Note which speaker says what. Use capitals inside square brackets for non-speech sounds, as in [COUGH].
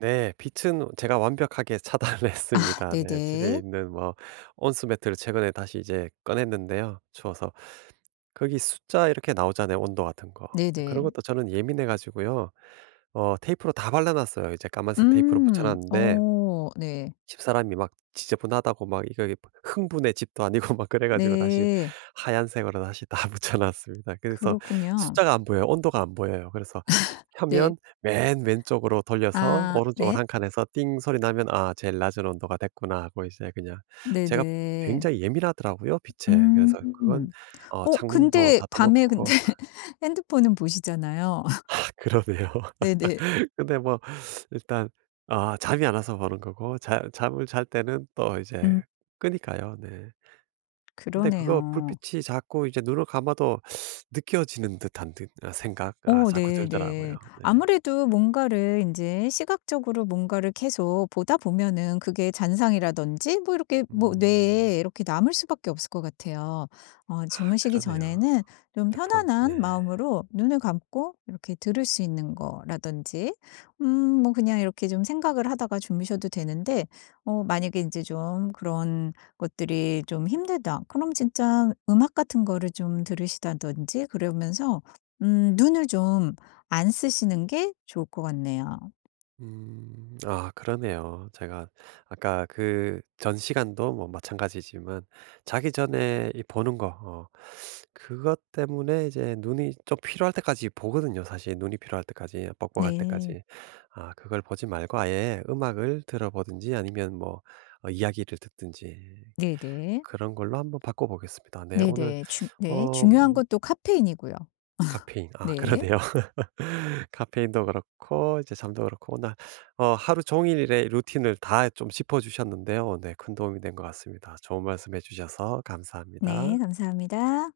Speaker 1: 네. 빛은 제가 완벽하게 차단을
Speaker 2: 아
Speaker 1: 했습니다. 네 집에
Speaker 2: 네네.
Speaker 1: 있는 뭐 온수 매트를 최근에 다시 이제 꺼냈는데요 추워서. 거기 숫자 이렇게 나오잖아요 온도 같은 거. 근데 그런
Speaker 2: 네네.
Speaker 1: 것도 저는 예민해 가지고요. 어 테이프로 다 발라 놨어요. 이제 까만색 테이프로 붙여
Speaker 2: 음
Speaker 1: 놨는데
Speaker 2: 어 네.
Speaker 1: 집사람이 막 지저분하다고 막 이거 이 뭐 흥부네 집도 아니고 막 그래 가지고 다시
Speaker 2: 네.
Speaker 1: 하얀색으로 다시 다 붙여 놨습니다. 그래서
Speaker 2: 그렇군요.
Speaker 1: 숫자가 안 보여요. 온도가 안 보여요. 그래서
Speaker 2: [LAUGHS] 네.
Speaker 1: 펴면 맨 왼쪽으로 돌려서
Speaker 2: 아.
Speaker 1: 오른쪽으로
Speaker 2: 네?
Speaker 1: 1 칸 해서 띵 소리 나면 '아 제일 낮은 온도가 됐구나.' 하고 이제 그냥 제가
Speaker 2: 네네.
Speaker 1: 굉장히 예민하더라고요 빛에. 그래서 그건
Speaker 2: 음.
Speaker 1: 어
Speaker 2: 어
Speaker 1: 창문도
Speaker 2: 근데
Speaker 1: 닫아
Speaker 2: 밤에 근데
Speaker 1: 놓고
Speaker 2: 핸드폰은 보시잖아요. [LAUGHS]
Speaker 1: 아 그러네요.
Speaker 2: 네네.
Speaker 1: [LAUGHS] 근데 뭐 일단 아 잠이 안 와서 보는 거고 자 잠을 잘 때는 또 이제
Speaker 2: 음.
Speaker 1: 끄니까요 네. 근데 그거
Speaker 2: 그러네요.
Speaker 1: 불빛이 자꾸 이제 눈을 감아도 [SUCKS TEETH] 느껴지는 듯한 듯 아 생각 아
Speaker 2: 어
Speaker 1: 자꾸 들더라고요.
Speaker 2: 네네.
Speaker 1: 네.
Speaker 2: 아무래도 뭔가를 인제 시각적으로 뭔가를 계속 보다 보면은 그게 잔상이라든지 뭐 이렇게 뭐
Speaker 1: 음.
Speaker 2: 뇌에 이렇게 남을 수밖에 없을 것 같아요. 어
Speaker 1: 아
Speaker 2: 주무시기
Speaker 1: 그러네요.
Speaker 2: 전에는 좀
Speaker 1: 휴대폰 네.
Speaker 2: 편안한 마음으로 눈을 감고 이렇게 들을 수 있는 거라든지 음 뭐 그냥 이렇게 좀 생각을 하다가 주무셔도 되는데 어 만약에 인제 좀 그런 것들이 좀 힘들다 그럼 진짜 음악 같은 거를 좀 들으시다든지 그러면서 음 눈을 좀 안 쓰시는 게 좋을 것 같네요.
Speaker 1: 음. 아 그러네요. 제가 아까 그전 시간도 뭐 마찬가지지만 자기 전에 이 보는 거 어 그것 때문에 이제 눈이 좀 피로할 때까지 보거든요 사실. 눈이 피로할 때까지 뻑뻑할
Speaker 2: 네.
Speaker 1: 때까지. 아 그걸 보지 말고 아예 음악을 들어 보든지 아니면 뭐 어 이야기를 듣든지
Speaker 2: 네네.
Speaker 1: 그런 걸로 한번 바꿔보겠습니다. 네 오늘
Speaker 2: 네네. 중 네
Speaker 1: 어
Speaker 2: 중요한
Speaker 1: 음
Speaker 2: 건 또 카페인이고요. [LAUGHS]
Speaker 1: 카페인. 아
Speaker 2: 네.
Speaker 1: 그러네요. [LAUGHS] 카페인도 그렇고 이제 잠도 그렇고 오늘 어 하루 종일의 루틴을 다 좀 짚어주셨는데요. 네 큰 도움이 된 것 같습니다. 좋은 말씀해 주셔서
Speaker 2: 네.
Speaker 1: 감사합니다.
Speaker 2: 감사합니다.